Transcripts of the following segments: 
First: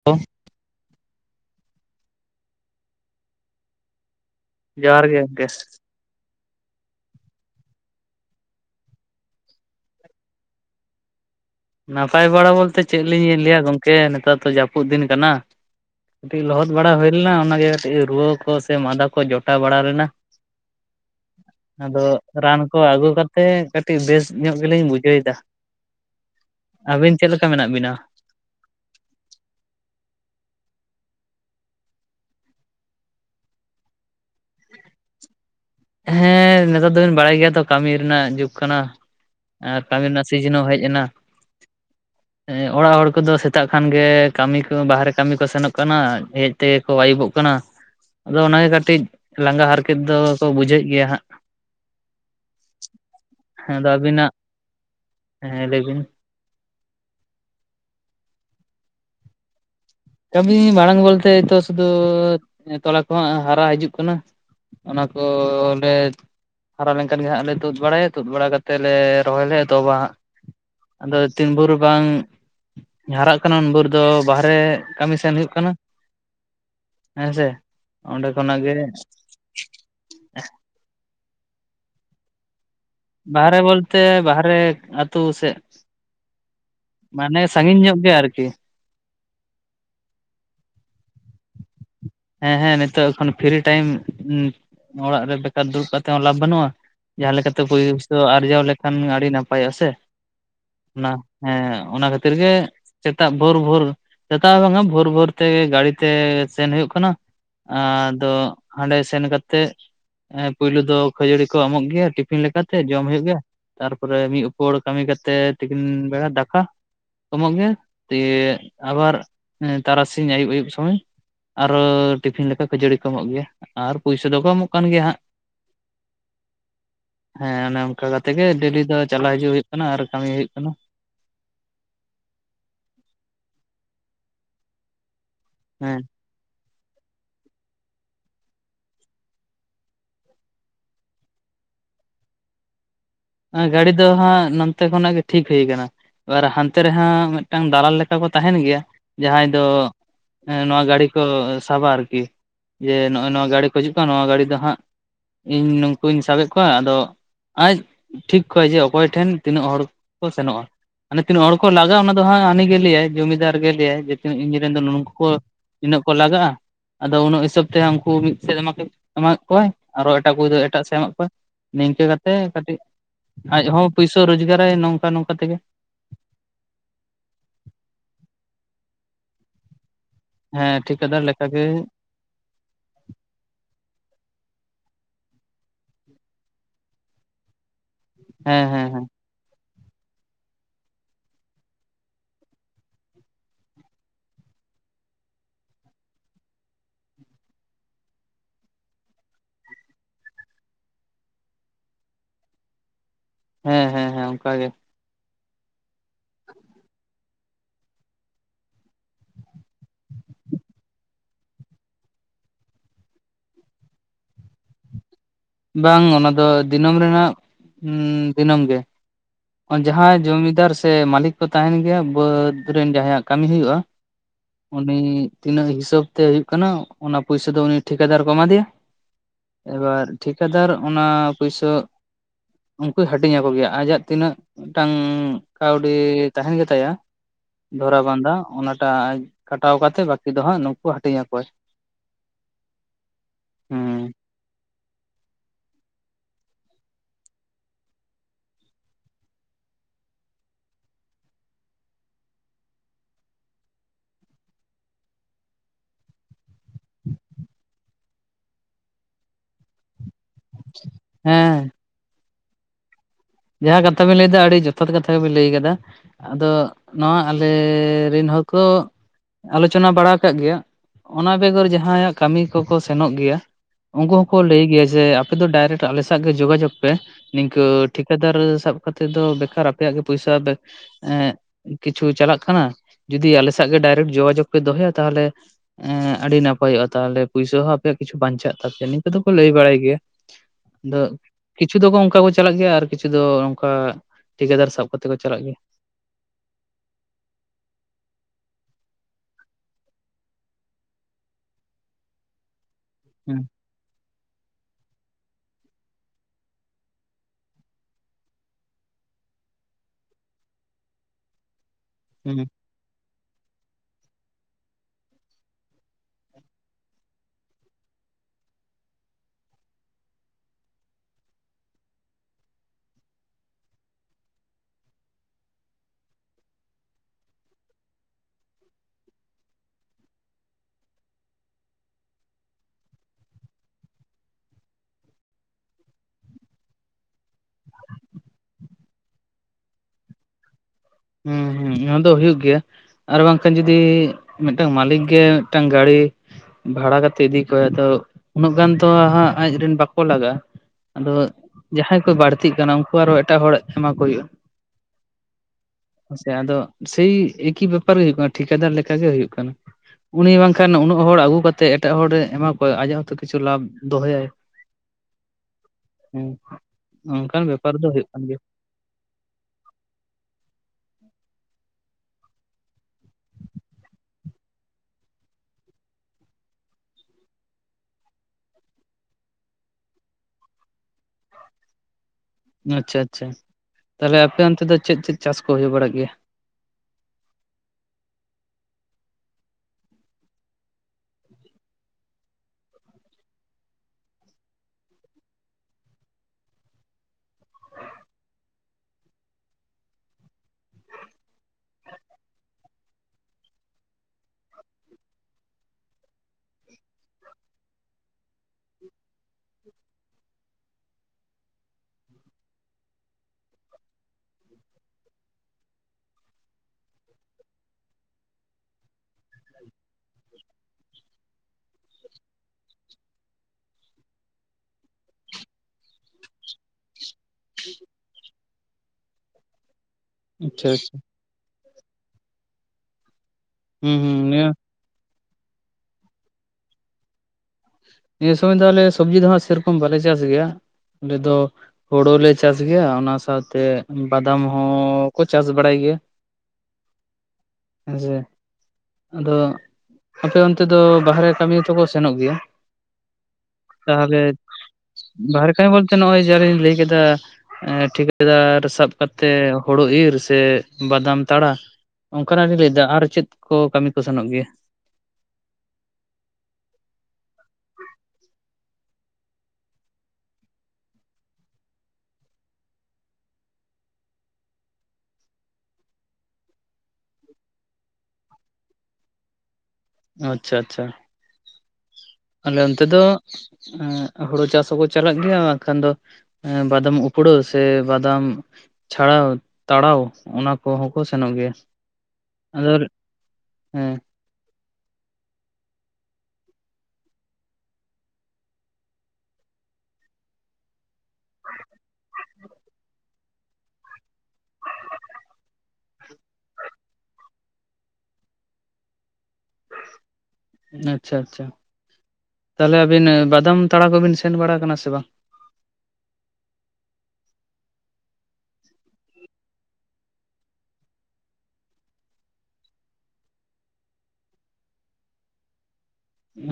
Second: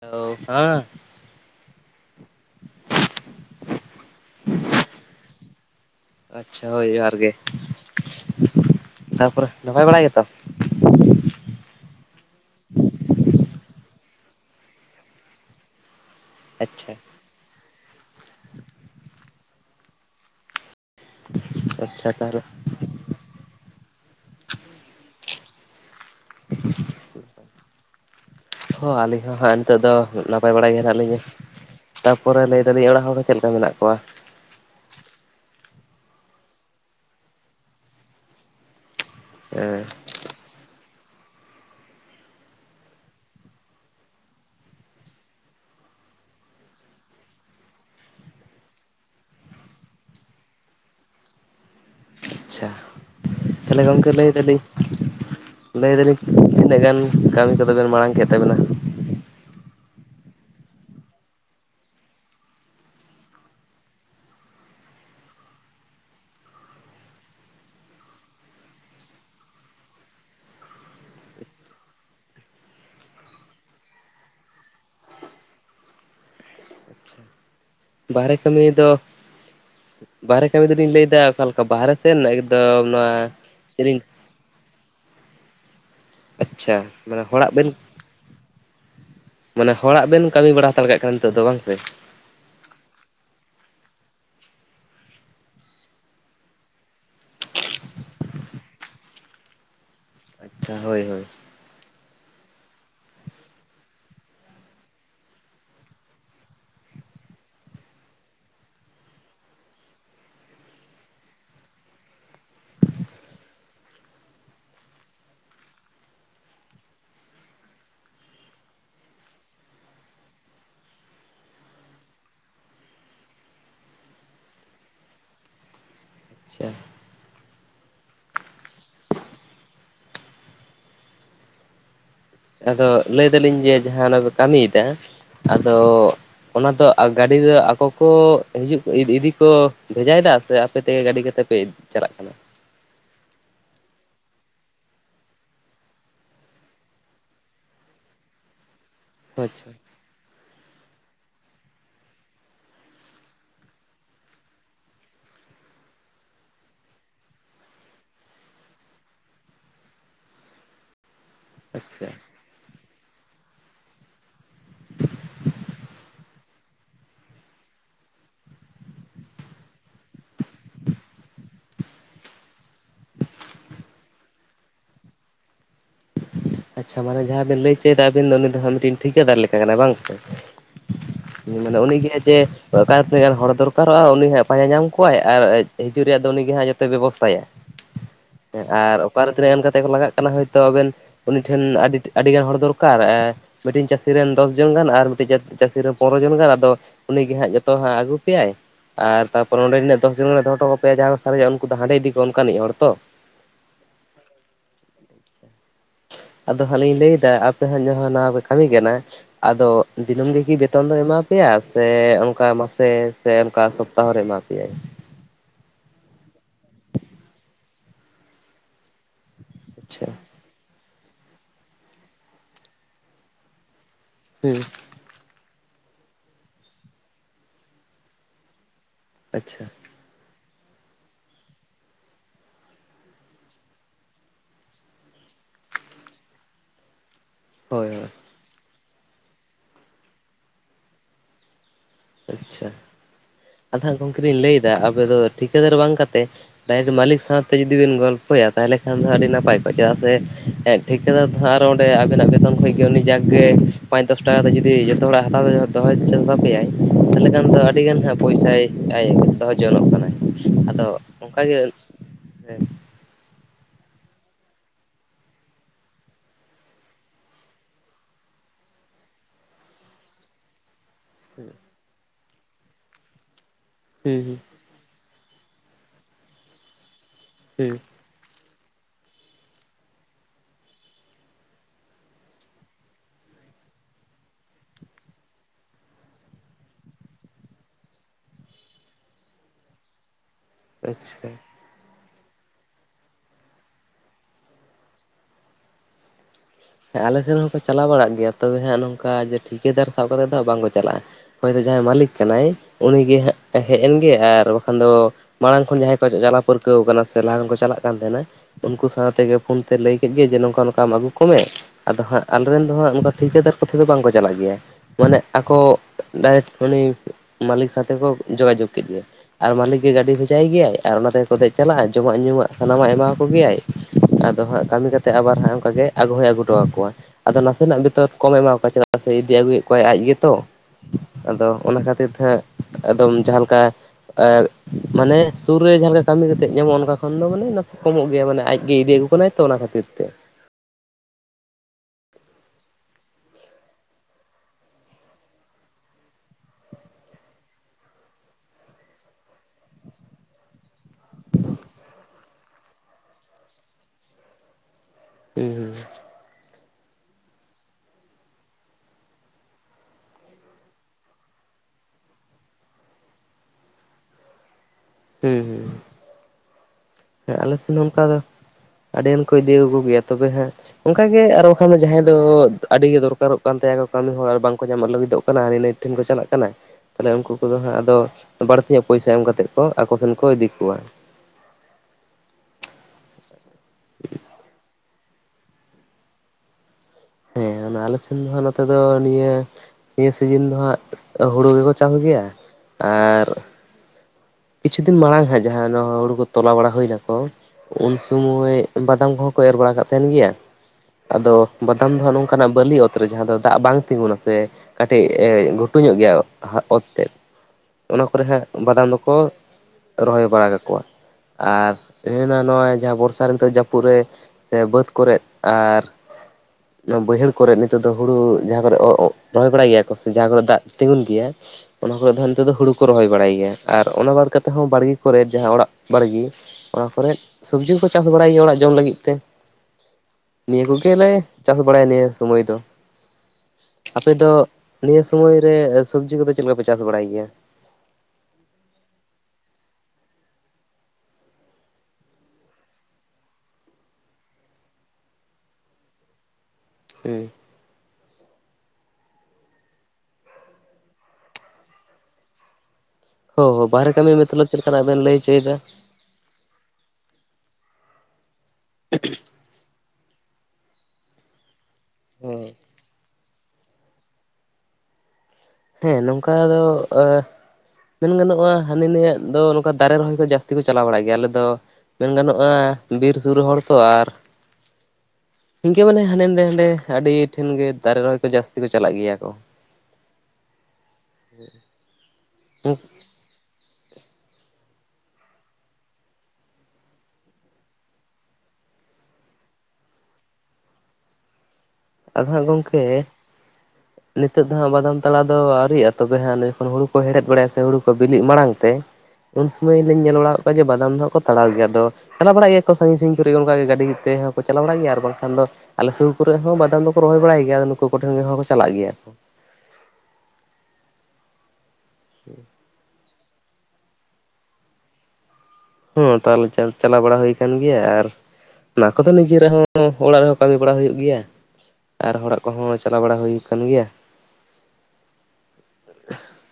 ᱦᱟᱹᱳ ᱟ ᱾ ᱡᱚᱦᱟᱨ ᱜᱮ ᱠᱮ ᱟᱪᱷᱟ ᱦᱳᱭ ᱡᱚᱦᱟᱨ ᱜᱮ ᱛᱟᱯᱚᱨᱮ ᱱᱟᱯᱟᱭ ᱵᱟᱲᱟᱭ ᱜᱮᱛᱚ? ᱱᱟᱯᱟᱭ ᱵᱟᱲᱟ ᱵᱚᱞᱛᱮ ᱪᱮᱫ ᱞᱤᱧ ᱞᱮᱭᱟ ᱜᱚᱝᱠᱮ ᱱᱮᱛᱟᱨ ᱫᱚ ᱡᱟᱯᱩᱫ ᱫᱤᱱ ᱠᱟᱱᱟ ᱾ ᱠᱟᱴᱤᱡ ᱞᱚᱦᱚᱫ ᱵᱟᱲᱟ ᱟᱪᱪᱷᱟ ᱦᱩᱭ ᱞᱮᱱᱟ ᱚᱱᱟᱜᱮ ᱠᱟᱴᱤᱡ ᱨᱩᱣᱟᱹ ᱠᱚ ᱥᱮ ᱢᱟᱫᱟ ᱠᱚ ᱡᱚᱴᱟᱣ ᱵᱟᱲᱟ ᱞᱮᱱᱟ ᱾ ᱟᱫᱚ ᱟᱪᱪᱷᱟ ᱛᱟᱦᱚᱞᱮ ᱨᱟᱱ ᱠᱚ ᱟᱹᱜᱩ ᱠᱟᱛᱮᱫ ᱠᱟᱹᱴᱤᱡ ᱵᱮᱥ ᱧᱚᱜ ᱜᱮᱞᱤᱧ ᱵᱩᱡᱷᱟᱹᱣᱮᱫᱟ ᱾ ᱟᱹᱵᱤᱱ ᱪᱮᱫ ᱞᱮᱠᱟ ᱢᱮᱱᱟᱜ ᱵᱤᱱᱟ? ᱦᱚᱸ ᱟᱹᱞᱤᱧ ᱦᱚᱸ ᱦᱟᱸᱜ ᱱᱤᱛᱚᱜ ᱫᱚ ᱱᱟᱯᱟᱭ ᱵᱟᱲ ᱜᱮ ᱦᱮᱱᱟᱜ ᱞᱤᱧᱟᱹ ᱾ ᱛᱟᱯᱚᱨᱮ ᱞᱟᱹᱭ ᱫᱟᱞᱤᱧ ᱚᱲᱟᱜ ᱦᱚᱲ ᱪᱮᱫ ᱞᱮᱠᱟ ᱢᱮᱱᱟᱜ ᱠᱚᱣᱟ? ᱦᱮᱸ ᱱᱮᱛᱟᱨ ᱫᱚᱵᱤᱱ ᱵᱟᱲᱟᱭ ᱜᱮᱭᱟ ᱛᱚ ᱠᱟᱹᱢᱤ ᱨᱮᱱᱟᱜ ᱡᱩᱜ ᱠᱟᱱᱟ ᱦᱮᱸ ᱟᱨ ᱠᱟᱹᱢᱤ ᱨᱮᱱᱟᱜ ᱥᱤᱡᱤᱱ ᱦᱚ ᱦᱮᱡ ᱮᱱᱟ ᱾ [unintelligible] ᱦᱮᱸ ᱚᱲᱟᱜ ᱦᱚᱲ ᱠᱚᱫᱚ ᱥᱮᱛᱟᱜ ᱠᱷᱟᱱ ᱜᱮ ᱠᱟᱹᱢᱤ ᱠᱚ ᱵᱟᱦᱨᱮ ᱠᱟᱹᱢᱤ ᱠᱚ ᱥᱮᱱᱚᱜ ᱠᱟᱱᱟ ᱦᱮᱡ ᱛᱮᱜᱮ ᱠᱚ ᱟᱹᱭᱩᱵᱚᱜ ᱠᱟᱱᱟ ᱟᱫᱚ ᱚᱱᱟᱜᱮ ᱠᱟᱹᱴᱤᱡ ᱞᱟᱸᱜᱟ ᱦᱟᱨᱠᱮᱛ ᱫᱚ ᱠᱚ ᱵᱩᱡᱷᱟᱹᱣᱮᱫ ᱜᱮᱭᱟ ᱦᱟᱸᱜ᱾ ᱛᱟᱞᱦᱮ ᱟᱫᱚ ᱜᱚᱝᱠᱮ ᱞᱟᱹᱭ ᱟᱹᱵᱤᱱᱟᱜ ᱫᱟᱞᱤᱧ, ᱦᱮᱸ ᱞᱟᱹᱭ ᱵᱤᱱ ᱫᱟᱞᱤᱧ ᱛᱤᱱᱟᱹᱜ ᱜᱟᱱ ᱠᱟᱹᱢᱤ ᱠᱚᱫᱚᱵᱮᱱ ᱢᱟᱲᱟᱝ ᱠᱮᱫ ᱛᱟᱵᱮᱱᱟ? ᱠᱟᱹᱢᱤ ᱢᱟᱲᱟᱝ ᱵᱚᱞᱛᱮ ᱛᱚ ᱥᱩᱫᱩ ᱛᱚᱞᱟ ᱠᱚᱦᱚᱸ ᱦᱟᱨᱟ ᱦᱤᱡᱩᱜ ᱠᱟᱱᱟ᱾ ᱚᱱᱟ ᱠᱚ ᱞᱮ ᱦᱟᱨᱟ ᱞᱮᱱᱠᱷᱟᱱ ᱜᱮ ᱦᱟᱸᱜ ᱞᱮ ᱛᱩᱫ ᱵᱟᱲᱟᱭᱟ, ᱛᱩᱫ ᱵᱟᱲᱟ ᱠᱟᱛᱮ ᱞᱮ ᱨᱚᱦᱚᱭ ᱞᱮ ᱮᱛᱚᱦᱚᱵᱟ ᱦᱟᱸᱜ᱾ ᱟᱫᱚ ᱛᱤᱱ ᱵᱷᱩᱨ ᱵᱟᱝ ᱦᱟᱨᱟᱜ ᱠᱟᱱᱟ ᱩᱱ ᱵᱷᱩᱨ ᱫᱚ ᱵᱟᱦᱨᱮ ᱠᱟᱹᱢᱤ ᱥᱮᱱ ᱦᱩᱭᱩᱜ ᱠᱟᱱᱟ, ᱦᱮᱸ ᱥᱮ᱾ ᱚᱸᱰᱮ ᱵᱟᱦᱨᱮ ᱠᱷᱚᱱᱟᱜ ᱠᱟᱹᱢᱤ ᱜᱮ ᱫᱚ, ᱵᱟᱦᱨᱮ ᱠᱟᱹᱢᱤ ᱫᱚᱞᱤᱧ ᱞᱟᱹᱭᱫᱟ ᱚᱠᱟ ᱞᱮᱠᱟ ᱵᱟᱦᱨᱮ ᱥᱮᱱ ᱮᱠᱫᱚᱢ ᱱᱚᱣᱟ ᱵᱟᱦᱨᱮ ᱪᱮᱞᱤᱧ ᱵᱚᱞᱛᱮ ᱵᱟᱦᱨᱮ ᱟᱹᱛᱩ ᱥᱮᱫ᱾ ᱟᱪᱪᱷᱟ ᱢᱟᱱᱮ ᱦᱚᱲᱟᱜ ᱵᱮᱱ ᱥᱟᱺᱜᱤᱧ ᱧᱚᱜ ᱜᱮ ᱟᱨᱠᱤ᱾ ᱢᱟᱱᱮ ᱦᱚᱲᱟᱜ ᱵᱮᱱ ᱠᱟᱹᱢᱤ ᱵᱟᱲᱟ ᱦᱟᱛᱟᱲ ᱠᱟᱜ ᱠᱟᱱᱟ ᱱᱤᱛᱚᱜ ᱫᱚ ᱵᱟᱝ ᱥᱮ᱾ ᱦᱮᱸ ᱦᱮᱸ ᱱᱤᱛᱚᱜ ᱮᱠᱷᱚᱱ ᱯᱷᱤᱨᱤ ᱴᱟᱭᱤᱢ ᱩᱸ ᱚᱲᱟᱜ ᱨᱮ ᱵᱮᱠᱟᱨ ᱫᱩᱲᱩᱵ ᱠᱟᱛᱮ ᱦᱚᱸ ᱞᱟᱵᱷ ᱵᱟᱹᱱᱩᱜᱼᱟ᱾ ᱡᱟᱦᱟᱹ ᱞᱮᱠᱟᱛᱮ ᱯᱩᱭᱥᱟᱹ ᱟᱨᱡᱟᱣ ᱞᱮᱠᱷᱟᱱ ᱟᱹᱰᱤ ᱱᱟᱯᱟᱭᱚᱜᱼᱟ ᱥᱮ, ᱟᱪᱪᱷᱟ ᱦᱳᱭ ᱚᱱᱟ ᱦᱳᱭ ᱮᱸ ᱚᱱᱟ ᱠᱷᱟᱹᱛᱤᱨ ᱜᱮ ᱥᱮᱛᱟᱜ ᱵᱷᱳᱨ ᱵᱷᱳᱨ, ᱥᱮᱛᱟᱜ ᱦᱚᱸ ᱵᱟᱝᱟ ᱵᱷᱳᱨ ᱵᱷᱳᱨ ᱛᱮᱜᱮ ᱜᱟᱹᱲᱤᱛᱮ ᱥᱮᱱ ᱦᱩᱭᱩᱜ ᱠᱟᱱᱟ ᱟ ᱟᱫᱚ ᱦᱟᱸᱰᱮ ᱥᱮᱱ ᱠᱟᱛᱮᱫ ᱮᱸ ᱯᱳᱭᱞᱳ ᱫᱚ ᱠᱷᱟᱹᱡᱟᱹᱲᱤ ᱠᱚ ᱮᱢᱚᱜ ᱜᱮᱭᱟ ᱴᱤᱯᱷᱤᱱ ᱞᱮᱠᱟᱛᱮ ᱡᱚᱢ ᱦᱩᱭᱩᱜ ᱜᱮᱭᱟ, ᱛᱟᱨᱯᱚᱨᱮ ᱢᱤᱫ ᱩᱯᱚᱲ ᱠᱟᱹᱢᱤ ᱠᱟᱛᱮᱫ ᱛᱤᱠᱤᱱ ᱵᱮᱲᱟ ᱫᱟᱠᱟ᱾ ᱠᱚ ᱮᱢᱚᱜ ᱜᱮᱭᱟ, ᱫᱤᱭᱮ ᱟᱵᱟᱨ ᱮᱸ ᱛᱟᱨᱟᱥᱤᱧ ᱟᱹᱭᱩᱵ ᱟ. ᱭᱩᱵ ᱥᱚᱢᱚᱭ ᱟᱨᱚ ᱴᱤᱯᱷᱤᱱ ᱞᱮᱠᱟ ᱠᱷᱟᱹᱡᱟᱹᱲᱤ ᱠᱚᱢᱚᱜ ᱜᱮᱭᱟ ᱟᱨ ᱯᱩᱭᱥᱟᱹ ᱫᱚᱠᱚ ᱠᱚᱢᱚᱜ ᱠᱟᱱ ᱜᱮᱭᱟ ᱦᱟᱸᱜ᱾ ᱟᱪᱪᱷᱟ᱾ ᱦᱮᱸ ᱚᱱᱮ ᱚᱱᱠᱟ ᱠᱟᱛᱮ ᱜᱮ ᱰᱮᱞᱤ ᱫᱚ ᱪᱟᱞᱟᱣ ᱦᱤᱡᱩᱜ ᱦᱩᱭᱩᱜ ᱠᱟᱱᱟ ᱟᱨ ᱠᱟᱹᱢᱤ ᱦᱩᱭᱩᱜ ᱠᱟᱱᱟ᱾ ᱟᱫᱚ ᱞᱟᱹᱭ ᱫᱟᱞᱤᱧ ᱡᱮ ᱡᱟᱦᱟᱸ ᱚᱱᱟ ᱯᱮ ᱠᱟᱹᱢᱤᱭᱮᱫᱟ ᱟᱫᱚ ᱦᱮᱸ ᱚᱱᱟ ᱫᱚ ᱟ ᱜᱟᱹᱰᱤ ᱫᱚ ᱟᱠᱚ ᱠᱚ ᱦᱤᱡᱩᱜ ᱤᱫ ᱤᱫᱤ ᱠᱚ ᱵᱷᱮᱡᱟᱭᱮᱫᱟ ᱥᱮ ᱟᱯᱮ ᱛᱮᱜᱮ ᱜᱟᱹᱰᱤ ᱠᱟᱛᱮ ᱯᱮ ᱪᱟᱞᱟᱜ ᱠᱟᱱᱟ᱾ ᱮᱸ ᱜᱟᱹᱲᱤ ᱫᱚ ᱦᱟᱸᱜ ᱱᱚᱱᱛᱮ ᱠᱷᱚᱱᱟᱜ ᱜᱮ ᱴᱷᱤᱠ ᱦᱩᱭ ᱟᱠᱟᱱᱟ᱾ ᱟᱨ ᱦᱟᱱᱛᱮ ᱨᱮ ᱦᱟᱸᱜ ᱢᱤᱫᱴᱟᱝ ᱫᱟᱞᱟᱞ ᱞᱮᱠᱟ ᱠᱚ ᱛᱟᱦᱮᱱ ᱜᱮᱭᱟ ᱡᱟᱦᱟᱸᱭ ᱫᱚ ᱟᱪᱪᱷᱟ ᱮᱸ ᱱᱚᱣᱟ ᱜᱟᱲᱤ ᱠᱚ ᱥᱟᱵ-ᱟ ᱟᱨᱠᱤ᱾ ᱡᱮ ᱱᱚᱜ-ᱚᱭ ᱱᱚᱣᱟ ᱜᱟᱲᱤ ᱠᱚ ᱦᱤᱡᱩᱜ ᱠᱟᱱᱟ ᱱᱚᱣᱟ ᱜᱟᱲᱤ ᱫᱚ ᱦᱟᱸᱜ ᱤᱧ ᱱᱩᱝᱠᱩᱧ ᱥᱟᱵᱮᱫ ᱠᱚᱣᱟ ᱟᱫᱚ, ᱟᱡ ᱴᱷᱤᱠ ᱠᱚᱣᱟᱭ ᱡᱮ ᱚᱠᱚᱭ ᱴᱷᱮᱱ ᱛᱤᱱᱟᱹᱜ ᱦᱚᱲ ᱠᱚ ᱥᱮᱱᱚᱜᱼᱟ᱾ ᱢᱟᱱᱮ ᱛᱤᱱᱟᱹᱜ ᱦᱚᱲ ᱠᱚ ᱞᱟᱜᱼᱟ ᱟᱪᱪᱷᱟ ᱚᱱᱟ ᱫᱚ ᱦᱟᱸᱜ ᱦᱟᱱᱤ ᱜᱮ ᱞᱟ. ᱭᱟᱭ ᱡᱚᱢᱤᱫᱟᱨ ᱟᱨ ᱜᱮ ᱞᱟ. ᱭᱟᱭ ᱤᱧ ᱨᱮᱱ ᱫᱚ ᱱᱩᱠᱩ ᱠᱚ ᱛᱤᱱᱟᱹᱜ ᱠᱚ ᱞᱟᱜᱟᱜᱼᱟ, ᱟᱫᱚ ᱩᱱᱟᱹᱜ ᱦᱤᱥᱟᱹᱵ ᱛᱮ ᱩᱱᱠᱩ ᱢᱤᱫ ᱥᱮᱫ ᱚᱱᱟᱛᱮ ᱮᱢᱟᱫ ᱠᱚᱣᱟᱭ᱾ ᱟᱨᱚ ᱮᱴᱟᱜ ᱠᱩᱲᱤ ᱫᱚ ᱮᱴᱟᱜ ᱥᱮ ᱮᱢᱟᱜ ᱠᱚᱣᱟ ᱱᱤᱝᱠᱟᱹ ᱠᱟᱛᱮᱫ ᱠᱟᱹᱴᱤᱡ ᱟᱡ ᱦᱚᱸ ᱯᱩᱭᱥ ᱥᱚ ᱨᱳᱡᱜᱟᱨᱟᱭ ᱱᱚᱝᱠᱟ ᱱᱚᱝᱠᱟ ᱛᱮᱜᱮ᱾ ᱟᱪᱪᱷᱟ ᱢᱟᱱᱮ ᱡᱟᱦᱟᱸᱭ ᱵᱤᱱ ᱞᱟᱹᱭᱪᱚᱭᱮᱫᱟ ᱟᱹᱵᱤᱱ ᱫᱚ ᱩᱱᱤ ᱫᱚ ᱦᱟᱸᱜ ᱢᱤᱫᱴᱤᱱ ᱴᱷᱤᱠᱟᱹᱫᱟᱨ ᱞᱮᱠᱟ ᱠᱟᱱᱟᱭ ᱵᱟᱝ ᱥᱮ? ᱦᱮᱸ ᱴᱷᱤᱠᱟᱹᱫᱟᱨ ᱞᱮᱠᱟᱜᱮ ᱢᱟᱱᱮ ᱩᱱᱤᱜᱮ ᱡᱮ ᱚᱠᱟ ᱨᱮ ᱛᱤᱱᱟᱹᱜ ᱜᱟᱱ ᱦᱚᱲ ᱫᱚ ᱫᱨᱠᱟᱨᱚᱜᱼᱟ ᱩᱱᱤ ᱦᱟᱸᱜ ᱯᱟᱡᱟ ᱧᱟᱢ ᱠᱚᱣᱟᱭ ᱟᱨ ᱦᱤᱡᱩᱜ ᱨᱮᱭᱟᱜ ᱫᱚ ᱩᱱᱤ ᱜᱮ ᱦᱟᱸᱜ ᱡᱚᱛᱚᱭ ᱵᱮᱵᱚᱥᱛᱷᱟᱭᱟ? ᱦᱮᱸ ᱟᱨ ᱚᱠᱟ ᱨᱮ ᱛᱤᱱᱟᱹᱜ ᱮᱢ ᱠᱟᱛᱮ ᱠᱚ ᱞᱟᱜᱟᱜ ᱠᱟᱱᱟ ᱦᱳᱭ ᱛᱚ ᱟᱵᱮᱱ᱾ ᱩᱱᱤ ᱴᱷᱮᱱ ᱟᱹᱰᱤ ᱛᱮ ᱟᱹᱰᱤ ᱜᱟᱱ ᱦᱚᱲ ᱫᱚᱨᱠᱟᱹᱨ ᱮ ᱢᱤᱫ ᱴᱤᱱ ᱪᱟᱹᱥᱤ ᱨᱮᱱ ᱫᱚᱥ ᱡᱚᱱ ᱜᱟᱱ ᱟᱨ ᱢᱤᱫ ᱴᱤᱱ ᱪᱟᱹᱥᱤ ᱨᱮᱱ ᱯᱚᱱᱨᱚ ᱡᱚᱱ ᱜᱟᱱ ᱟᱫᱚ ᱩᱱᱤ ᱜᱮ ᱦᱟᱸᱜ ᱡᱚᱛᱚ ᱦᱟᱸᱜ ᱟᱹᱜᱩ ᱯᱮᱭᱟᱭ, ᱟᱨ ᱛᱟᱯᱚᱨ ᱱᱚᱸᱰᱮ ᱱᱤᱱᱟᱹᱜ ᱫᱚᱥ ᱡᱚᱱ ᱜᱟᱱ ᱮ ᱫᱚᱦᱚ ᱦᱚᱴᱚ ᱠᱟᱯᱮᱭᱟᱭ ᱟᱨ ᱡᱟᱦᱟ ᱠᱚ ᱥᱟᱨᱮᱡᱚᱜᱼᱟ ᱩᱱᱠᱩ ᱫᱚ ᱦᱟᱸᱰᱮ ᱤᱫᱤ ᱠᱚᱣᱟᱭ ᱚᱱᱠᱟ ᱱᱤᱡ ᱦᱚᱲ ᱛᱚ? ᱦᱮᱸ ᱦᱮᱸ ᱦᱮᱸ ᱚᱱᱠᱟ ᱜᱮ᱾ ᱟᱫᱚ ᱦᱟᱸᱜ ᱞᱤᱧ ᱞᱟᱹᱭ ᱫᱟ ᱟᱯᱮ ᱦᱟᱸᱜ ᱡᱟᱦᱟᱸᱜ ᱱᱟᱣᱟ ᱯᱮ ᱠᱟᱹᱢᱤ ᱠᱟᱱᱟ, ᱟᱫᱚ ᱫᱤᱱᱟᱹᱢ ᱜᱮᱠᱤ ᱵᱮᱛᱚᱱ ᱫᱚ ᱮᱢᱟ ᱯᱮᱭᱟ ᱥᱮ ᱚᱱᱠᱟ ᱢᱟᱥᱮ ᱥᱮ ᱚᱱᱠᱟ ᱥᱚᱯᱛᱟᱦᱚ ᱨᱮ ᱮᱢᱟ ᱯᱮᱭᱟᱭ? ᱵᱟᱝ ᱚᱱᱟ ᱫᱚ ᱫᱤᱱᱟᱹᱢ ᱨᱮᱱᱟᱜ ᱫᱤᱱᱟᱹᱢ ᱜᱮ᱾ ᱟᱪᱪᱷᱟ ᱡᱟᱸᱦᱟᱭ ᱡᱚᱢᱤᱫᱟᱨ ᱥᱮ ᱢᱟᱹᱞᱤᱠ ᱠᱚ ᱛᱟᱦᱮᱸᱱ ᱜᱮᱭᱟ ᱵᱟᱹᱫᱽ ᱨᱤᱱ ᱡᱟᱸᱦᱟᱭ ᱟᱜ ᱠᱟᱹᱢᱤ ᱦᱩᱭᱩᱜᱼᱟ, ᱦᱩᱸ᱾ ᱩᱱᱤ ᱛᱤᱱᱟᱹᱜ ᱦᱤᱥᱟᱹᱵ ᱛᱮ ᱦᱳᱭᱳᱜ ᱠᱟᱱᱟ ᱚᱱᱟ ᱯᱚᱭᱥᱟ ᱫᱚ ᱩᱱᱤ ᱴᱷᱤᱠᱟᱹᱫᱟᱨ ᱠᱚ ᱮᱢᱟ ᱫᱮᱭᱟ, ᱟᱪᱪᱷᱟ ᱮᱵᱟᱨ ᱴᱷᱤᱠᱟᱹᱫᱟᱨ ᱚᱱᱟ ᱯᱩᱭᱥᱟᱹ ᱩᱱᱠᱩᱭ ᱦᱟᱹᱴᱤᱧ ᱟᱠᱚ ᱜᱮᱭᱟ ᱟᱡᱟᱜ ᱛᱤᱱᱟᱹᱜ ᱢᱤᱫ ᱴᱟᱝ ᱠᱟᱹᱣᱰᱤ ᱛᱟᱦᱮᱸᱱ ᱜᱮ ᱛᱟᱭᱟ, ᱦᱳᱭ ᱫᱷᱚᱨᱟ ᱦᱳᱭ ᱵᱟᱸᱫᱟ ᱚᱱᱟ ᱴᱟᱜ ᱠᱟᱴᱟᱣ ᱠᱟᱛᱮᱜ ᱵᱟᱹᱠᱤ ᱫᱚ ᱦᱟᱸᱜ ᱱᱩᱠᱩ ᱦᱟᱹᱴᱤᱧ ᱟᱠᱚᱣᱟᱭ᱾ ᱟᱪᱪᱷᱟ ᱟᱫᱚ ᱦᱟᱸᱜ ᱦᱩᱸ ᱜᱚᱝᱠᱮ ᱞᱤᱧ ᱞᱟᱹᱭ ᱫᱟ ᱟᱯᱮ ᱫᱚ ᱴᱷᱤᱠᱟᱹ ᱫᱟᱨ ᱵᱟᱝ ᱠᱟᱛᱮ ᱰᱟᱭᱨᱮᱰ ᱢᱟᱹᱞᱤᱠ ᱥᱟᱶ ᱛᱮ ᱡᱩᱫᱤ ᱵᱤᱱ ᱜᱚᱞᱯᱷᱚᱭᱟ ᱛᱟᱦᱞᱮ ᱠᱷᱟᱱ ᱫᱚ ᱟᱹᱰᱤ ᱱᱟᱯᱟᱭ ᱠᱚᱜᱼᱟ ᱪᱮᱫᱟᱜ ᱥᱮ ᱮᱸᱫ ᱴᱷᱤᱠᱫᱟᱹᱨ ᱫᱚ ᱟᱨᱚ ᱦᱟᱸᱜ ᱚᱸᱰᱮ ᱟᱵᱮᱱᱟᱜ ᱵᱮᱛᱚᱱ ᱠᱷᱚᱡ ᱜᱮ ᱩᱱᱤ ᱡᱟᱠᱜᱮ ᱯᱟᱸᱪ ᱫᱚᱥ ᱴᱟᱠᱟ ᱛᱮ ᱡᱩᱫᱤ ᱡᱚᱛᱚ ᱦᱚᱲᱟᱜ ᱦᱟᱛᱟᱣ [unintelligible] ᱫᱚᱦᱚ [unintelligible] ᱮᱢᱟ ᱞᱮᱭᱟ ᱛᱟᱦᱞᱮ ᱠᱷᱟᱱ ᱫᱚ ᱟᱹᱰᱤ ᱜᱟᱱ ᱦᱟᱸᱜ ᱯᱩᱭᱥᱟᱹᱭ ᱟᱡ ᱫᱚᱦᱚ ᱡᱚᱱᱚᱜ ᱠᱟᱱᱟᱭ᱾ ᱟᱫᱚ ᱚᱱᱠᱟ ᱦᱮᱸ ᱜᱮ ᱡᱟᱦᱟᱸ ᱠᱟᱛᱷᱟ ᱵᱤᱱ ᱞᱟᱹᱭ ᱫᱟ ᱟᱹᱰᱤ ᱡᱚᱛᱷᱟᱛ ᱠᱟᱛᱷᱟ ᱜᱮ ᱵᱤᱱ ᱞᱟᱹᱭ ᱠᱟᱫᱟ, ᱟᱫᱚ ᱱᱚᱣᱟ ᱟᱞᱮ ᱨᱮᱱ ᱦᱚᱠᱚ ᱟᱞᱳᱪᱚᱱᱟ ᱵᱟᱲᱟ ᱠᱟᱜ ᱜᱮᱭᱟ, ᱚᱱᱟ ᱵᱮᱜᱚᱨ ᱡᱟᱸᱦᱟᱭᱟᱜ ᱠᱟᱹᱢᱤ ᱠᱚᱠᱚ ᱥᱮᱱᱚᱜ ᱜᱮᱭᱟ ᱩᱱᱠᱩ ᱦᱩᱸ ᱦᱩᱸ ᱦᱚᱸᱠᱚ ᱞᱟᱹᱭ ᱜᱮᱭᱟ ᱡᱮ ᱟᱯᱮ ᱫᱚ ᱰᱟᱭᱨᱮᱠᱴ ᱟᱞᱮ ᱥᱮᱫ ᱜᱮ ᱡᱳᱜᱟ ᱡᱳᱜᱽ ᱯᱮ ᱱᱤᱝᱠᱟᱹ ᱦᱩᱸ ᱴᱷᱤᱠᱫᱟᱹᱨ ᱥᱟᱵ ᱠᱟᱛᱮᱫ ᱫᱚ ᱵᱮᱠᱟᱨ ᱟᱯᱮᱭ ᱟᱜ ᱜᱮ ᱯᱩᱭᱥᱟᱹ ᱵᱮ ᱮᱸᱜ ᱠᱤᱪᱷᱩ ᱪᱟᱞᱟᱜ ᱠᱟᱱᱟ ᱡᱩᱫᱤ ᱟᱞᱮ ᱥᱟᱜ ᱜᱮ ᱰᱟᱭᱨᱮᱠᱴ ᱡᱳᱜᱟ ᱡᱳᱜ ᱯᱮ ᱫᱚᱦᱚᱭᱟ ᱛᱟᱦᱟᱞᱮ ᱮᱸᱜ ᱟᱹᱰᱤ ᱱᱟᱯᱟᱭ ᱚᱸᱜᱼᱟ ᱛᱟᱦᱞᱮ ᱯᱩᱭᱥᱟᱹ ᱦᱚᱸ ᱟᱯᱮᱭ ᱟᱜ ᱠᱤᱷᱩ ᱵᱟᱧᱪᱟᱜ ᱛᱟᱯᱮᱭᱟ ᱱᱤᱝᱠᱟᱹ ᱫᱚᱠᱚ ᱞᱟᱹᱭ ᱵᱟᱲᱟᱭ ᱜᱮᱭᱟ᱾ [inaudible] ᱟᱫᱚ ᱠᱤᱪᱷᱩ ᱫᱚᱠᱚ ᱚᱱᱠᱟ ᱠᱚ ᱪᱟᱞᱟᱜ ᱜᱮᱭᱟ ᱟᱨ ᱠᱤᱪᱷᱩ ᱫᱚ ᱱᱚᱝᱠᱟ ᱴᱷᱤᱠᱫᱟᱹᱨ ᱥᱟᱵ ᱠᱟᱛᱮ ᱠᱚ ᱪᱟᱞᱟᱜ ᱜᱮᱭᱟ᱾ ᱟᱞᱮ ᱥᱮᱫ ᱦᱚᱸᱠᱚ ᱪᱟᱞᱟᱣ ᱵᱟᱲᱟᱜ ᱜᱮᱭᱟ ᱛᱚᱵᱮ ᱦᱟᱸᱜ ᱱᱚᱝᱠᱟ ᱡᱮ ᱴᱷᱤᱠᱟᱹᱫᱟᱨ ᱥᱟᱵ ᱠᱟᱛᱮᱫ ᱫᱚ ᱵᱟᱝ ᱠᱚ ᱪᱟᱞᱟᱜᱼᱟ᱾ ᱦᱳᱭ ᱛᱚ ᱡᱟᱸᱦᱟᱭ ᱢᱟᱹᱞᱤᱠ ᱠᱟᱱᱟᱭ ᱩᱱᱤ ᱜᱮ ᱦᱟᱸᱜ ᱦᱩᱸ ᱮ ᱦᱮᱡ ᱮᱱ ᱜᱮ ᱟᱨ ᱵᱟᱠᱷᱟᱱ ᱫᱚ ᱢᱟᱲᱟᱝ ᱠᱷᱚᱱ ᱡᱟᱸᱦᱟᱭ ᱠᱚ ᱪᱟᱞᱟᱣ ᱯᱟᱹᱨᱠᱟᱹᱣ ᱠᱟᱱᱟ ᱥᱮ ᱞᱟᱦᱟ ᱠᱷᱚᱱ ᱠᱚ ᱪᱟᱞᱟᱜ ᱠᱟᱱ ᱛᱟᱦᱮᱸᱱᱟ ᱩᱱᱠᱩ ᱥᱟᱶ ᱛᱮᱜᱮ ᱯᱷᱳᱱ ᱛᱮ ᱞᱟᱹᱭ ᱠᱮᱫ ᱜᱮ ᱡᱮ ᱱᱚᱝᱠᱟ ᱱᱚᱝᱠᱟ ᱟᱢ ᱟᱹᱜᱩ ᱠᱚᱢᱮ ᱟᱫᱚ ᱦᱟᱸᱜ ᱦᱩᱸ ᱟᱞᱮ ᱨᱮᱱ ᱫᱚ ᱦᱟᱸᱜ ᱚᱱᱠᱟ ᱴᱷᱤᱠᱟᱹᱫᱟᱨ ᱠᱚ ᱛᱷᱮ ᱫᱚ ᱵᱟᱝ ᱠᱚ ᱪᱟᱞᱟᱜ ᱜᱮᱭᱟ ᱢᱟᱱᱮ ᱟᱠᱚ ᱰᱟᱭᱨᱮᱴ ᱩᱱᱤ ᱢᱟᱞᱹᱤᱠ ᱥᱟᱣᱛᱮ ᱠᱚ ᱡᱳᱜᱟ ᱡᱳᱜᱽ ᱠᱮᱫ ᱜᱮ᱾ ᱟᱨ ᱢᱟᱞᱹᱤᱠ ᱜᱮ ᱜᱟᱹᱰᱤ ᱵᱷᱮᱡᱟᱭ ᱜᱮᱭᱟᱭ ᱟᱨ ᱚᱱᱟ ᱛᱮ ᱠᱚ ᱫᱮᱡ ᱪᱟᱞᱟᱜᱼᱟ ᱡᱚᱢᱟᱜ ᱧᱩᱣᱟᱜ ᱥᱟᱱᱟᱢ ᱟᱜ ᱮᱢᱟ ᱠᱚ ᱜᱮᱭᱟᱭ ᱟᱫᱚ ᱦᱟᱸᱜ ᱠᱟᱹᱢᱤ ᱠᱟᱛᱮᱫ ᱟᱵᱟᱨ ᱦᱟᱸᱜ ᱚᱱᱠᱟ ᱜᱮ ᱟᱹᱜᱩ ᱦᱚᱸᱭ ᱟᱹᱜᱩ ᱦᱚᱴᱚ ᱟᱠᱚᱣᱟ ᱟᱫᱚ ᱱᱟᱥᱮ ᱱᱟᱜ ᱵᱮᱛᱚᱱ ᱠᱚᱢᱮ ᱮᱢᱟ ᱠᱚᱣᱟ ᱪᱮᱫᱟᱜ ᱥᱮ ᱤᱫᱤ ᱟᱹᱜᱩᱭᱮᱫ ᱠᱚᱣᱟᱭ ᱟᱡ ᱜᱮᱛᱚ, ᱟᱫᱚ ᱚᱱᱟ ᱠᱷᱟᱹᱛᱤᱨ ᱛᱮ ᱦᱟᱸᱜ ᱟᱫᱚᱢ ᱡᱟᱦᱟᱸ ᱞᱮᱠᱟ ᱮᱸᱫ ᱢᱟᱱᱮ ᱥᱩᱨ ᱨᱮ ᱡᱟᱦᱟᱸ ᱞᱮᱠᱟ ᱠᱟᱹᱢᱤ ᱠᱟᱛᱮᱫ ᱧᱟᱢᱚᱜᱼᱟ ᱚᱱᱠᱟ ᱛᱚᱠᱷᱚᱱ ᱫᱚ ᱢᱟᱱᱮ ᱱᱟᱥᱮ ᱠᱚᱢᱚᱜ ᱜᱮᱭᱟ ᱢᱟᱱᱮ ᱟᱡ ᱜᱮᱭ ᱤᱫᱤ ᱟᱹᱜᱩ ᱠᱟᱱᱟᱭ ᱛᱚ ᱚᱱᱟ ᱠᱷᱟᱹᱛᱤᱨ ᱛᱮ᱾ ᱦᱩᱸ ᱦᱩᱸ ᱚᱱᱟ ᱫᱚ ᱦᱩᱭᱩᱜ ᱜᱮᱭᱟ᱾ ᱟᱨ ᱵᱟᱝ ᱠᱷᱟᱱ ᱡᱩᱫᱤ ᱢᱤᱫ ᱴᱟᱝ ᱢᱟᱞᱹᱤᱠ ᱜᱮ ᱢᱤᱫ ᱴᱟᱝ ᱜᱟᱹᱲᱤ ᱵᱷᱟᱲᱟ ᱠᱟᱛᱮ ᱤᱫᱤ ᱠᱚᱣᱟᱭ ᱛᱚ ᱩᱱᱟᱹᱜ ᱜᱟᱱ ᱛᱚ ᱦᱟᱸᱜ ᱟᱡ ᱨᱮᱱ ᱵᱟᱠᱚ ᱞᱟᱜᱟᱜᱼᱟ, ᱟᱫᱚ ᱡᱟᱸᱦᱟᱭ ᱠᱚ ᱵᱟᱹᱲᱛᱤᱜ ᱠᱟᱱᱟ ᱩᱱᱠᱩ ᱟᱨᱦᱚᱸ ᱮᱴᱟᱜ ᱦᱚᱲ ᱮᱢᱟ ᱠᱚ ᱦᱩᱭᱩᱜᱼᱟ᱾ ᱦᱩᱸ [inaudible] ᱥᱮ ᱟᱫᱚ ᱥᱮᱭ ᱮᱠᱤ ᱵᱮᱯᱟᱨ ᱦᱩᱭᱩᱜ ᱠᱟᱱᱟ ᱴᱷᱤᱠᱟᱹᱫᱟᱨ ᱞᱮᱠᱟ ᱜᱮ ᱦᱩᱭᱩᱜ ᱠᱟᱱᱟ᱾ ᱩᱱᱤ ᱵᱟᱝᱠᱷᱟᱱ ᱩᱱᱟᱹᱜ ᱦᱚᱲ ᱟᱹᱜᱩ ᱠᱟᱛᱮᱫ ᱮᱴᱟᱜ ᱦᱚᱲᱮ ᱮᱢᱟ ᱠᱚᱣᱟᱭ ᱟᱡᱭᱟᱜ ᱦᱚᱸᱛᱚ ᱠᱤᱪᱷᱩ ᱞᱟᱵᱷ ᱫᱚᱦᱚᱭᱟᱭ, [inaudible] ᱦᱮᱸ ᱦᱮᱸ ᱦᱮᱸ ᱚᱱᱠᱟᱱ [unintelligible] ᱵᱮᱯᱟᱨ ᱫᱚ ᱦᱩᱭᱩᱜ ᱠᱟᱱ ᱜᱮᱭᱟ ᱟᱹᱰᱤ ᱜᱟᱱ ᱠᱚ ᱤᱫᱤ ᱠᱚ ᱜᱮᱭᱟ ᱛᱚᱵᱮ ᱦᱮᱸ, ᱚᱱᱠᱟᱜ ᱜᱮ ᱟᱨ ᱵᱟᱝᱠᱷᱟᱱ ᱫᱚ ᱡᱟᱦᱟᱸᱭ ᱫᱚ ᱟᱹᱰᱤᱜ ᱫᱚᱨᱠᱟᱨᱚᱜ ᱠᱟᱱ ᱛᱟᱭᱟᱠᱚ ᱠᱟᱹᱢᱤ ᱦᱚᱲ ᱟᱨ ᱵᱟᱝᱠᱚ ᱧᱟᱢᱚᱜ ᱞᱟᱹᱜᱤᱫᱚᱜ ᱠᱟᱱᱟ ᱱᱱᱟᱹ ᱴᱷᱮᱱ ᱠᱚ ᱪᱟᱞᱟᱜ ᱠᱟᱱᱟ, ᱛᱟᱦᱚᱞᱮ ᱩᱱᱠᱩ ᱠᱚᱫᱚ ᱦᱟᱸᱜ ᱟᱫᱚ ᱵᱟᱹᱲᱛᱤ ᱧᱚᱜ ᱯᱚᱭᱥᱟ ᱮᱢ ᱠᱟᱛᱮᱫ ᱠᱚ ᱟᱠᱚ ᱥᱮᱱ ᱠᱚ ᱤᱫᱤ ᱠᱚᱣᱟ᱾ ᱟᱪᱪᱷᱟ ᱟᱪᱪᱷᱟ, ᱛᱟᱦᱚᱞᱮ ᱟᱯᱮ ᱚᱱᱛᱮ ᱫᱚ ᱪᱮᱫ ᱪᱮᱫ ᱪᱟᱥ ᱠᱚ ᱦᱩᱭᱩᱜ ᱵᱟᱲᱟᱜ ᱜᱮᱭᱟ? ᱦᱮᱸ ᱟᱞᱮ ᱥᱮᱱ ᱫᱚ ᱱᱚᱛᱮ ᱫᱚ ᱱᱤᱭᱟᱹ ᱱᱤᱭᱟᱹ ᱥᱤᱡᱤᱱ ᱫᱚ ᱦᱟᱸᱜ ᱦᱩᱲᱩ ᱜᱮᱠᱚ ᱪᱟᱥ ᱜᱮᱭᱟ, ᱟᱨ ᱠᱤᱪᱷᱩ ᱫᱤᱱ ᱢᱟᱲᱟᱝ ᱦᱟᱸᱜ ᱡᱟᱦᱟᱸ ᱱᱚᱣᱟ ᱦᱩᱲᱩ ᱠᱚ ᱛᱚᱞᱟ ᱵᱟᱲᱟ ᱦᱩᱭ ᱱᱟ ᱠᱚ, ᱩᱱᱥᱩᱢᱚᱭ ᱵᱟᱫᱟᱢ ᱠᱚᱦᱚᱸ ᱠᱚ ᱮᱨ ᱵᱟᱲᱟ ᱠᱟᱜ ᱛᱟᱦᱮᱱ ᱜᱮᱭᱟ? ᱟᱫᱚ ᱵᱟᱫᱟᱢ ᱫᱚᱦᱟᱸᱜ ᱱᱚᱝᱠᱟᱱᱟᱜ ᱵᱟᱹᱞᱤ ᱚᱛ ᱨᱮ ᱡᱟᱦᱟᱸ ᱫᱚ ᱫᱟᱜ ᱵᱟᱝ ᱛᱤᱸᱜᱩᱱᱟ ᱥᱮ, ᱠᱟᱹᱴᱤᱡ ᱜᱷᱩᱴᱩᱧᱚᱜ ᱜᱮᱭᱟ ᱚᱛ ᱛᱮ ᱚᱱᱟ ᱠᱚᱨᱮ ᱦᱟᱸᱜ ᱵᱟᱫᱟᱢ ᱫᱚ, ᱠᱚ [inaudible] ᱨᱚᱦᱚᱭ ᱵᱟᱲᱟ ᱠᱟᱠᱚᱣᱟ ᱟᱨ ᱱᱚᱜᱼᱚᱭ ᱡᱟᱦᱟᱸ ᱵᱚᱨᱥᱟ ᱱᱤᱛᱚᱜ ᱡᱟᱹᱯᱩᱫ ᱨᱮ, ᱥᱮ ᱵᱟᱹᱫ ᱠᱚᱨᱜ ᱟᱨ, ᱵᱟᱹᱭᱦᱟᱹᱲ ᱠᱚᱨᱜ ᱱᱤᱛᱚᱜ ᱫᱚ ᱦᱩᱲᱩ ᱡᱟᱦᱟᱸ ᱠᱚᱨᱮᱜ ᱨᱚᱦᱚᱭ ᱵᱟᱲᱟᱭ ᱜᱮᱭᱟ ᱠᱚ ᱥᱮ ᱡᱟᱦᱟᱸ ᱠᱚᱨᱮᱫ ᱫᱟᱜ ᱛᱤᱸᱜᱩᱱ ᱜᱮᱭᱟ ᱚᱱᱟ ᱠᱚᱨᱮ ᱫᱚ ᱱᱤᱛᱚᱜ ᱫᱚ ᱦᱩᱲᱩ ᱠᱚ ᱨᱚᱦᱚᱭ ᱵᱟᱲᱟᱭ ᱜᱮᱭᱟ᱾ ᱟᱨ ᱚᱱᱟ ᱵᱟᱫᱽ ᱠᱟᱛᱮ ᱦᱚᱸ ᱵᱟᱲᱜᱮ ᱠᱚᱨᱮ ᱡᱟᱦᱟᱸ ᱚᱲᱟᱜ ᱵᱟᱲᱜᱮ, ᱚᱱᱟ ᱠᱚᱨᱮᱫ ᱥᱚᱵᱽᱡᱤ ᱠᱚᱠᱚ ᱪᱟᱥ ᱵᱟᱲᱟᱭᱟ ᱚᱲᱟᱜ ᱡᱚᱢ ᱞᱟᱹᱜᱤᱫ ᱛᱮ᱾ ᱱᱤᱭᱟᱹ ᱟᱪᱪᱷᱟ ᱟᱪᱪᱷᱟ ᱠᱚᱜᱮᱞᱮ ᱪᱟᱥ ᱵᱟᱲᱟᱭᱟ ᱱᱤᱭᱟᱹ ᱥᱚᱢᱚᱭ ᱫᱚ ᱦᱩᱸ [inaudible] ᱟᱯᱮ ᱦᱩᱸ ᱫᱚ, ᱱᱤᱭᱟᱹ ᱱᱤᱭᱟᱹ ᱥᱚᱢᱚᱭ ᱨᱮ ᱥᱚᱵᱡᱤ ᱠᱚᱫᱚ ᱪᱮᱫ ᱞᱮᱠᱟᱯᱮ ᱪᱟᱥ ᱵᱟᱲᱟᱭ ᱜᱮᱭᱟ? ᱱᱤᱭᱟᱹ ᱥᱚᱢᱚᱭ ᱫᱚ ᱟᱞᱮ ᱥᱚᱵᱡᱤ ᱫᱚ ᱦᱟᱜ ᱥᱮᱨᱚᱠᱚᱢ ᱵᱟᱞᱮ ᱪᱟᱥ ᱜᱮᱭᱟ, ᱟᱞᱮ ᱫᱚ ᱦᱩᱲᱩ ᱞᱮ ᱪᱟᱥ ᱜᱮᱭᱟ ᱚᱱᱟ ᱥᱟᱶᱛᱮ ᱵᱟᱫᱟᱢ ᱦᱚᱸᱠᱚ ᱪᱟᱥ ᱵᱟᱲᱟᱭ ᱜᱮᱭᱟ, ᱦᱮᱸ [inaudible] ᱚᱡᱮ [unintelligible] ᱟᱫᱚ ᱟᱯᱮ ᱚᱱᱛᱮ ᱫᱚ ᱵᱟᱦᱚᱨᱮ ᱠᱟᱹᱢᱤ ᱛᱚᱠᱚ ᱥᱮᱱᱚᱜ ᱜᱮᱭᱟ? ᱦᱳ ᱦᱳ ᱵᱟᱦᱚᱨᱮ ᱠᱟᱹᱢᱤ ᱛᱟᱦᱚᱞᱮ ᱢᱚᱛᱞᱚᱵ ᱪᱮᱫ ᱞᱮᱠᱟᱱᱟᱜ ᱵᱮᱱ ᱞᱟᱹᱭ ᱵᱟᱦᱨᱮ ᱦᱚᱪᱚᱭᱮᱫᱟ? ᱠᱟᱹᱢᱤ ᱵᱚᱞᱛᱮ ᱱᱚᱜᱼᱚᱭ ᱡᱚᱨᱮᱧ ᱞᱟᱹᱭ ᱠᱮᱫᱟ ᱴᱷᱤᱠᱟᱹᱫᱟᱨ, ᱥᱟᱵ ᱠᱟᱛᱮᱜ ᱦᱳᱲᱳ ᱤᱨ ᱥᱮ ᱵᱟᱫᱟᱢ ᱛᱟᱲᱟ, ᱚᱱᱠᱟᱱᱟᱜ ᱦᱳᱭ ᱞᱤᱧ ᱞᱟᱹᱭᱮᱫᱟ ᱟᱨ ᱪᱮᱫ ᱠᱚ ᱠᱟᱹᱢᱤ ᱠᱚ ᱥᱮᱱᱚᱜ ᱜᱮᱭᱟ? ᱦᱮᱸ ᱱᱚᱝᱠᱟ ᱫᱚ ᱟ ᱢᱮᱱ ᱜᱟᱱᱚᱜᱼᱟ ᱦᱟᱹᱱᱤ ᱱᱤᱭᱭᱟᱜ ᱫᱚ ᱱᱚᱝᱠᱟ ᱫᱟᱨᱮ ᱨᱚᱦᱚᱭ ᱠᱚ ᱡᱟᱹᱥᱛᱤ ᱠᱚ ᱪᱟᱞᱟᱣ ᱵᱟᱲᱟᱜ ᱜᱮᱭᱟ, ᱟᱞᱮ ᱫᱚ ᱢᱮᱱ ᱜᱟᱱᱚᱜᱼᱟ, ᱵᱤᱨ ᱥᱩᱨ ᱦᱚᱲ ᱛᱚ, ᱟᱨ ᱤᱱᱠᱟᱹ ᱢᱟᱱᱮ ᱦᱟᱸᱰᱮ ᱱᱟᱰᱮ ᱦᱟᱸᱰᱮ ᱟᱹᱰᱤ ᱴᱷᱮᱱ ᱜᱮ ᱫᱟᱨᱮ ᱨᱚᱦᱚᱭ ᱠᱚ ᱡᱟᱹᱥᱛᱤ ᱠᱚ ᱪᱟᱞᱟᱜ ᱜᱮᱭᱟ ᱠᱚ᱾ ᱟᱪᱪᱷᱟ ᱟᱪᱪᱷᱟ [unintelligible] ᱟᱞᱮ ᱚᱱᱛᱮ ᱫᱚ, ᱮ ᱦᱩᱲᱩ ᱪᱟᱥ ᱦᱚᱸᱠᱚ ᱪᱟᱞᱟᱜ ᱜᱮᱭᱟ, ᱵᱟᱠᱷᱟᱱ ᱫᱚ ᱵᱟᱫᱟᱢ ᱩᱯᱲᱟᱹᱣ, ᱥᱮ ᱵᱟᱫᱟᱢ ᱪᱷᱟᱲᱟᱣ ᱛᱟᱲᱟᱣ ᱚᱱᱟ ᱠᱚᱦᱚᱸ ᱠᱚ ᱥᱮᱱᱚᱜ ᱜᱮᱭᱟ᱾ ᱟᱫᱚ ᱦᱟᱸᱜ ᱜᱚᱝᱠᱮ ᱦᱮᱸ [unintelligible] ᱱᱤᱛᱚᱜ ᱫᱚ ᱦᱟᱸᱜ ᱵᱟᱫᱟᱢ ᱛᱟᱲᱟᱣ ᱫᱚ ᱟᱹᱣᱤᱭᱜᱼᱟ ᱛᱚᱵᱮ ᱦᱟᱸᱜ ᱡᱚᱠᱷᱚᱱ ᱦᱳᱲᱩ ᱠᱚ ᱦᱮᱲᱦᱮᱫ ᱵᱟᱲᱟᱭᱟ ᱥᱮ ᱦᱩᱲᱩ ᱠᱚ ᱵᱤᱞᱤᱜ ᱢᱟᱲᱟᱝ ᱛᱮ, ᱩᱱ ᱥᱩᱢᱟᱹᱭ ᱞᱧ ᱧᱮᱞ ᱵᱟᱲᱟ ᱟᱠᱟ ᱠᱚᱣᱟᱮ ᱵᱟᱫᱟᱢ ᱫᱚ ᱦᱟᱸᱜ ᱠᱚ ᱛᱟᱲᱟᱣ ᱜᱮᱭᱟ ᱟᱫᱚ, ᱪᱟᱞᱟᱣ ᱵᱟᱲᱟᱜ ᱜᱮᱭᱟ ᱠᱚ ᱥᱟᱺᱜᱤᱧᱤᱧ ᱠᱚᱨᱮ ᱜᱮ ᱚᱱᱠᱟᱜᱮ ᱜᱟᱹᱰᱤ ᱛᱮᱦᱚᱸ ᱠᱚ ᱪᱟᱞᱟᱣ ᱵᱟᱲ ᱜᱮᱭᱟ, ᱵᱟᱝᱠᱷᱟᱱ ᱫᱚ ᱟᱞᱮ ᱥᱩᱨᱩᱨᱩ ᱠᱚᱨᱮ ᱦᱚᱸ ᱪᱮᱛᱟᱱ ᱫᱚᱠᱚ ᱨᱚᱦᱚᱭ ᱵᱟᱲᱟᱭ ᱜᱮᱭᱟᱫᱚ ᱱᱩᱠᱩ ᱠᱚᱴᱷᱮᱱ ᱜᱮ ᱦᱚᱲᱠᱚ ᱪᱟᱞᱟᱜ ᱜᱮᱭᱟ, ᱠᱚ ᱟᱪᱷᱟ ᱟᱪᱷᱟ᱾ [inaudible] ᱛᱟᱦᱚᱞᱮ ᱟᱵᱤᱱ ᱵᱟᱫᱟᱢ ᱛᱟᱲᱟᱣ ᱠᱚᱵᱤᱱ ᱥᱮᱱ ᱵᱟᱲᱟ ᱟᱠᱟᱱᱟ ᱥᱮ ᱵᱟᱝ? ᱦᱚ ᱦᱚᱭ ᱛᱟᱦᱚᱞᱮ ᱪᱟᱞᱟᱣ ᱵᱟᱲᱟ ᱦᱩᱭ ᱟᱠᱟᱱ ᱜᱮᱭᱟ ᱟᱨ᱾ ᱚᱱᱟ ᱠᱚᱫᱚ ᱱᱤᱡᱮ ᱨᱮᱦᱚᱸ ᱚᱲᱟᱜ ᱨᱮᱦᱚᱸ ᱠᱟᱹᱢᱤ ᱵᱟᱲᱟ ᱦᱩᱭᱩᱜ ᱜᱮᱭᱟ᱾ ᱟᱨ ᱦᱚᱲᱟᱜ ᱠᱚᱦᱚᱸ ᱪᱟᱞᱟᱣ ᱵᱟᱲᱟ ᱦᱩᱭ ᱟᱠᱟᱱ ᱜᱮᱭᱟ᱾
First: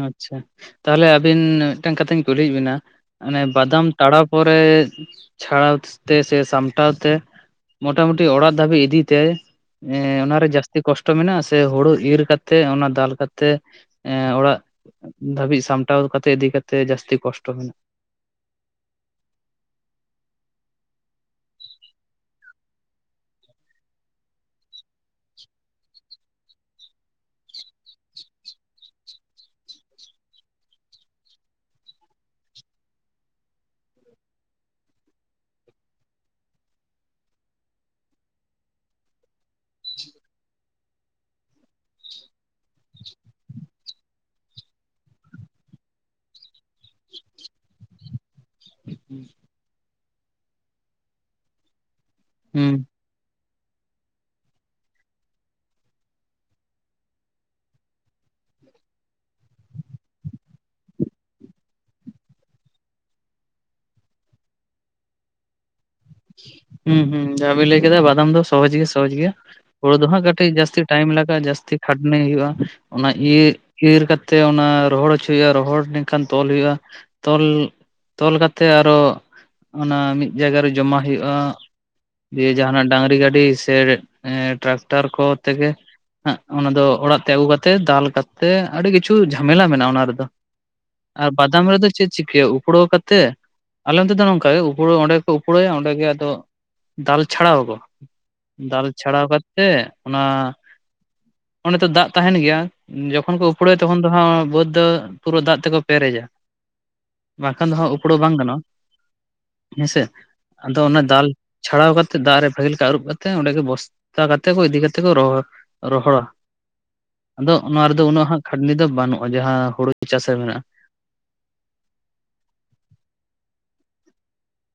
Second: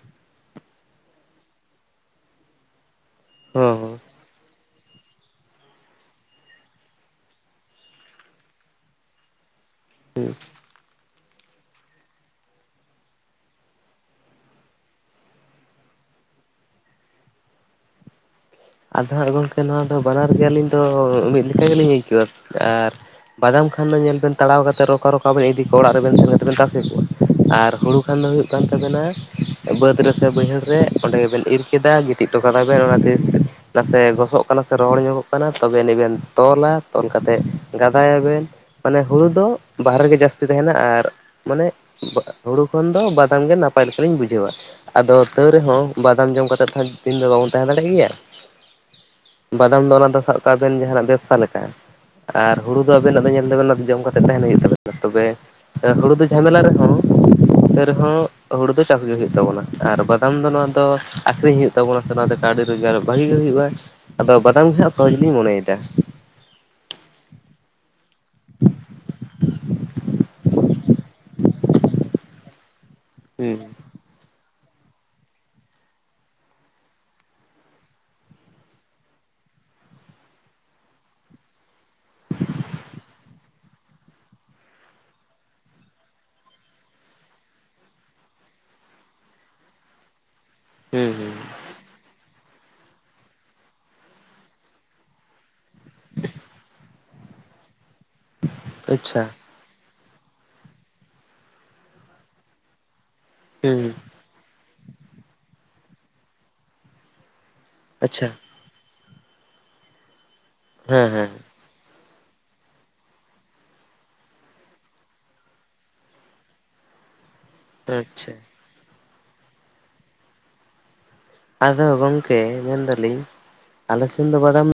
ᱟᱪᱷᱟ ᱛᱟᱦᱚᱞᱮ ᱟᱵᱤᱱ ᱢᱤᱫᱴᱟᱝ ᱠᱟᱛᱷᱟᱧ ᱠᱩᱞᱤᱭᱮᱫ ᱵᱤᱱᱟ ᱚᱱᱮ ᱦᱚᱸ ᱵᱟᱫᱟᱢ ᱦᱚᱸ ᱛᱟᱲᱟᱣᱼᱼ ᱯᱚᱨᱮ ᱪᱷᱟᱲᱟᱣ ᱛᱮ ᱥᱮ ᱥᱟᱢᱴᱟᱣ ᱛᱮ ᱢᱚᱴᱟ ᱢᱩᱴᱤ ᱚᱲᱟᱜ ᱫᱷᱟᱹᱵᱤᱡ ᱤᱫᱤ ᱛᱮ ᱮᱸ ᱚᱱᱟ ᱨᱮ ᱡᱟᱹᱥᱛᱤ ᱠᱚᱥᱴᱚ ᱢᱮᱱᱟᱜᱼᱟ ᱥᱮ ᱦᱩᱲᱩ ᱤᱨ ᱠᱟᱛᱮᱜ ᱚᱱᱟ ᱫᱟᱞ ᱠᱟᱛᱮᱜ ᱮᱸ ᱚᱲᱟᱜ ᱫᱷᱟᱹᱵᱤᱡ ᱥᱟᱢᱴᱟᱣ ᱠᱟᱛᱮ ᱤᱫᱤ ᱠᱟᱛᱮᱜ ᱡᱟᱹᱥᱛᱤ ᱠᱚᱥᱴᱚ ᱟᱫᱚ ᱦᱟᱸᱜ ᱜᱚᱝᱠᱮ ᱱᱚᱣᱟ ᱫᱚ ᱵᱟᱱᱟᱨ ᱜᱮ ᱟᱹᱞᱤᱧ ᱫᱚ ᱢᱤᱫ ᱞᱮᱠᱟ ᱜᱤᱞᱤᱧ ᱟᱹᱭᱠᱟᱹᱣᱠᱟᱜ ᱟᱨ ᱵᱟᱫᱟᱢ ᱠᱷᱟᱱ ᱫᱚ ᱧᱮᱞ ᱵᱮᱱ ᱛᱟᱲᱟᱣ ᱠᱟᱛᱮ ᱨᱚᱠᱟ ᱨᱚᱠᱟ ᱵᱮᱱ ᱤᱫᱤ ᱠᱚᱣᱟ ᱚᱲᱟᱜ ᱨᱮᱵᱮᱱ ᱥᱮᱱ ᱠᱟᱛᱮᱮᱫ ᱵᱮᱱ ᱛᱟᱥᱮ ᱠᱚᱣᱟ ᱟᱨ ᱦᱩᱲᱩ ᱠᱷᱟᱱ ᱫᱚ ᱦᱩᱭᱩᱜ ᱠᱟᱱ ᱛᱟᱵᱮᱱᱟ ᱵᱟᱹᱫᱽ ᱨᱮ ᱥᱮ ᱵᱟᱹᱭᱦᱟᱹᱲ ᱨᱮ ᱚᱸᱰᱮᱸ ᱜᱮᱵᱮᱱ ᱤᱨ ᱠᱮᱫᱟ ᱜᱤᱛᱤᱡ ᱦᱚᱴᱚ ᱠᱟᱫᱟ ᱵᱮᱱ ᱚᱱᱟ ᱛᱤᱥ ᱱᱟᱥᱮ ᱜᱚᱥᱚᱜ ᱠᱟᱱᱟ ᱥᱮ ᱨᱚᱦᱚᱲ ᱧᱚᱜᱚᱜ ᱠᱟᱱᱟ ᱛᱚᱵᱮ ᱟᱹᱱᱤᱡ ᱵᱮᱱ ᱛᱚᱞᱟ ᱛᱚᱞ ᱠᱟᱛᱮᱜ ᱜᱟᱫᱟᱭᱟᱵᱮᱱ᱾ ᱢᱟᱱᱮ ᱦᱩᱲᱩ ᱫᱚ ᱵᱟᱦᱨᱮ ᱨᱮᱜᱮ ᱡᱟᱹᱥᱛᱤ ᱛᱟᱦᱮᱱᱟ ᱟᱨ ᱢᱟᱱᱮ ᱦᱩᱲᱩ ᱠᱷᱚᱱ ᱫᱚ ᱵᱟᱫᱟᱢ ᱜᱮ ᱱᱟᱯᱟᱭ ᱞᱮᱠᱟᱞᱤᱧ ᱵᱩᱡᱷᱟᱹᱣᱟ᱾ ᱟᱫᱚ ᱛᱟᱹᱣ ᱨᱮᱦᱚᱸ ᱵᱟᱫᱟᱢ ᱡᱚᱢ ᱠᱟᱛᱮᱫᱽ ᱠᱷᱟᱹᱱ ᱫᱤᱱ ᱫᱚ ᱵᱟᱵᱚᱱ ᱛᱟᱦᱮᱸ ᱫᱟᱲᱮᱭᱟᱜ ᱜᱮᱭᱟ᱾ ᱵᱟᱫᱟᱢ ᱫᱚ ᱚᱱᱟ ᱫᱚ ᱥᱟᱵ ᱠᱟᱜ ᱵᱮᱱ ᱡᱟᱦᱱᱟᱜ ᱵᱮᱵᱥᱟ ᱞᱮᱠᱟ ᱟᱨ ᱦᱩᱲᱩ ᱦᱩᱸ ᱫᱚ ᱟᱵᱮᱱᱟᱜ ᱫᱚ ᱧᱮᱞ [unintelligible] ᱡᱚᱢ ᱠᱟᱛᱮ ᱛᱟᱦᱮᱱ ᱦᱩᱭᱩᱜ ᱛᱟᱵᱮᱱᱟ ᱛᱚᱵᱮ ᱦᱩᱲᱩ ᱫᱚ ᱡᱷᱟᱢᱮᱞᱟ ᱨᱮᱦᱚ--ᱸ ᱛᱮ ᱨᱮᱦᱚᱸ ᱦᱩᱲᱩ ᱫᱚ ᱪᱟᱥ ᱜᱮ ᱦᱩᱭᱩᱜ ᱛᱟᱵᱚᱱᱟ ᱟᱨ ᱵᱟᱫᱟᱢ ᱫᱚ ᱱᱚᱣᱟ ᱫᱚ ᱟᱠᱷᱨᱤᱧ ᱦᱩᱭᱩᱜ ᱛᱟᱵᱚᱱᱟ ᱥᱮ ᱚᱱᱟᱛᱮ ᱟᱹᱰᱤ ᱨᱳᱡᱽᱜᱟᱨ ᱵᱷᱟᱜᱤ ᱜᱮ ᱦᱩᱭᱩᱜᱼᱟ ᱟᱫᱚ ᱵᱟᱫᱟᱢ ᱜᱮ ᱦᱟᱸᱜ ᱥᱚᱦᱚᱡ ᱜᱮᱧ ᱢᱚᱱᱮᱭᱫᱟ᱾ ᱦᱩᱸ ᱦᱩᱸ ᱡᱟᱦᱟᱸᱵᱤᱱ ᱞᱟᱹᱭ ᱠᱮᱫᱟ ᱵᱟᱫᱟᱢ ᱫᱚ ᱥᱚᱦᱚᱡ ᱜᱮ ᱥᱚᱦᱚᱡ ᱜᱮᱭᱟ ᱦᱩᱲᱩ ᱫᱚ ᱦᱟᱸᱜ ᱠᱟᱹᱴᱤᱡ ᱡᱟᱹᱥᱛᱤ ᱴᱟᱭᱤᱢ ᱞᱟᱜᱟᱜᱼᱟ ᱡᱟᱹᱥᱛᱤ ᱠᱷᱟᱴᱱᱤ ᱦᱩᱭᱩᱜᱼᱟ ᱚᱱᱟ ᱤᱨ ᱦᱩᱸ ᱤᱨ ᱠᱟᱛ ᱛᱮ ᱚᱱᱟ ᱨᱚᱦᱚᱲ ᱦᱚᱪᱚ ᱦᱩᱭᱩᱜᱼᱟ ᱨᱚᱦᱚᱲ ᱞᱮᱱᱠᱷᱟᱱ ᱛᱚᱞ ᱦᱩᱭᱩᱜᱼᱟ ᱛᱚᱞ ᱛᱚᱞ ᱠᱟᱛᱮᱜ ᱟᱨᱚ ᱚᱱᱟ ᱢᱤᱫ ᱡᱟᱭᱜᱟ ᱨᱮ ᱡᱚᱢᱟ ᱦᱩᱭᱩᱜᱼᱟ ᱫᱤᱭᱟᱹ ᱡᱟᱦᱟᱱᱟᱜ ᱰᱟᱝᱨᱤ ᱜᱟᱹᱰᱤ ᱥᱮ ᱮᱸ ᱴᱨᱟᱠᱴᱚᱨ ᱠᱚ ᱛᱮᱜ ᱦᱟᱸᱜ ᱚᱱᱟ ᱫᱚ ᱚᱲᱟᱜ ᱛᱮ ᱟᱹᱜᱩ ᱠᱟᱛᱮᱜ ᱫᱟᱞ ᱠᱟᱛᱮᱜ ᱟᱹᱰᱤ ᱠᱤᱪᱷᱩ ᱡᱷᱟᱢᱮᱞᱟ ᱢᱮᱱᱟᱜᱼᱟ ᱚᱱᱟ ᱨᱮᱫᱚ᱾ ᱦᱩᱸ ᱟᱨ ᱦᱩᱸ ᱵᱟᱫᱟᱢ ᱨᱮᱫᱚ ᱪᱮᱫ ᱪᱤᱠᱟᱹᱳᱜ ᱩᱯᱲᱟᱹᱣ ᱠᱟᱛᱮᱫ ᱟᱞᱮ ᱚᱱᱛᱮ ᱫᱚ ᱱᱚᱝᱠᱟ ᱩᱯᱲᱣ ᱚᱸᱰᱮ ᱠᱚ ᱩᱯᱲᱟᱹᱭᱟ ᱚᱸᱰᱮ ᱜᱮ ᱟᱫᱚ ᱫᱟᱞ ᱪᱷᱟᱲᱟᱣ ᱚᱠᱚ ᱫᱟᱞ ᱟᱪᱪᱷᱟ ᱪᱷᱟᱲᱟᱣ ᱠᱟᱛ ᱛᱮᱜ ᱚᱱᱟ ᱚᱱᱮ ᱛᱚ ᱫᱟᱜ ᱛᱟᱦᱮᱱ ᱜᱮᱭᱟ ᱡᱚᱠᱷᱚᱱ ᱠᱚ ᱩᱯᱲᱟᱹᱭᱟ ᱦᱩᱸ ᱛᱚᱠᱷᱚᱱ ᱫᱚ ᱦᱚᱸ ᱵᱟᱹᱫᱽ ᱫᱚ ᱯᱩᱨᱟᱹ ᱫᱟᱜ ᱛᱮᱠᱚ ᱯᱮᱨᱮᱡᱟ᱾ ᱵᱟᱝᱠᱷᱟᱱ ᱫᱚ ᱦᱟᱸᱜ ᱩᱯᱲᱩ ᱟᱪᱪᱷᱟ ᱵᱟᱝ ᱜᱟᱱᱚᱜᱼᱟ ᱦᱮᱸᱥᱮ ᱟᱫᱚ ᱚᱱᱟ ᱦᱮᱸ ᱫᱟᱞ ᱦᱮᱸ ᱪᱷᱟᱲᱟᱣ ᱠᱟᱛᱮ ᱫᱟᱜ ᱨᱮ ᱵᱷᱟᱹᱜᱤ ᱞᱮᱠᱟ ᱟᱹᱨᱩᱯ ᱠᱟᱛᱮ ᱚᱸᱰᱮ ᱜᱮ ᱵᱚᱥᱛᱟ ᱠᱟᱛᱮ ᱠᱚ ᱤᱫᱤ ᱠᱟᱛᱮᱜ ᱠᱚ ᱨᱚᱦᱚᱲ ᱨᱚᱦᱚᱲᱟ᱾ ᱟᱫᱚ ᱱᱚᱣᱟ ᱨᱮᱫᱚ ᱩᱱᱟᱹᱜ ᱟᱪᱪᱷᱟ ᱦᱟᱸᱜ ᱠᱷᱟᱹᱴᱱᱤ ᱫᱚ ᱵᱟᱹᱱᱩᱜᱼᱟ ᱡᱟᱦᱟᱸ ᱦᱩᱲᱩ ᱪᱟᱥ ᱨᱮ ᱢᱮᱱᱟᱜᱼᱟ᱾ ᱟᱫᱚ ᱜᱚᱢᱠᱮ ᱢᱮᱱᱫᱟᱞᱤᱧ ᱟᱞᱮ ᱥᱮᱱ ᱫᱚ ᱵᱟᱰᱟᱢ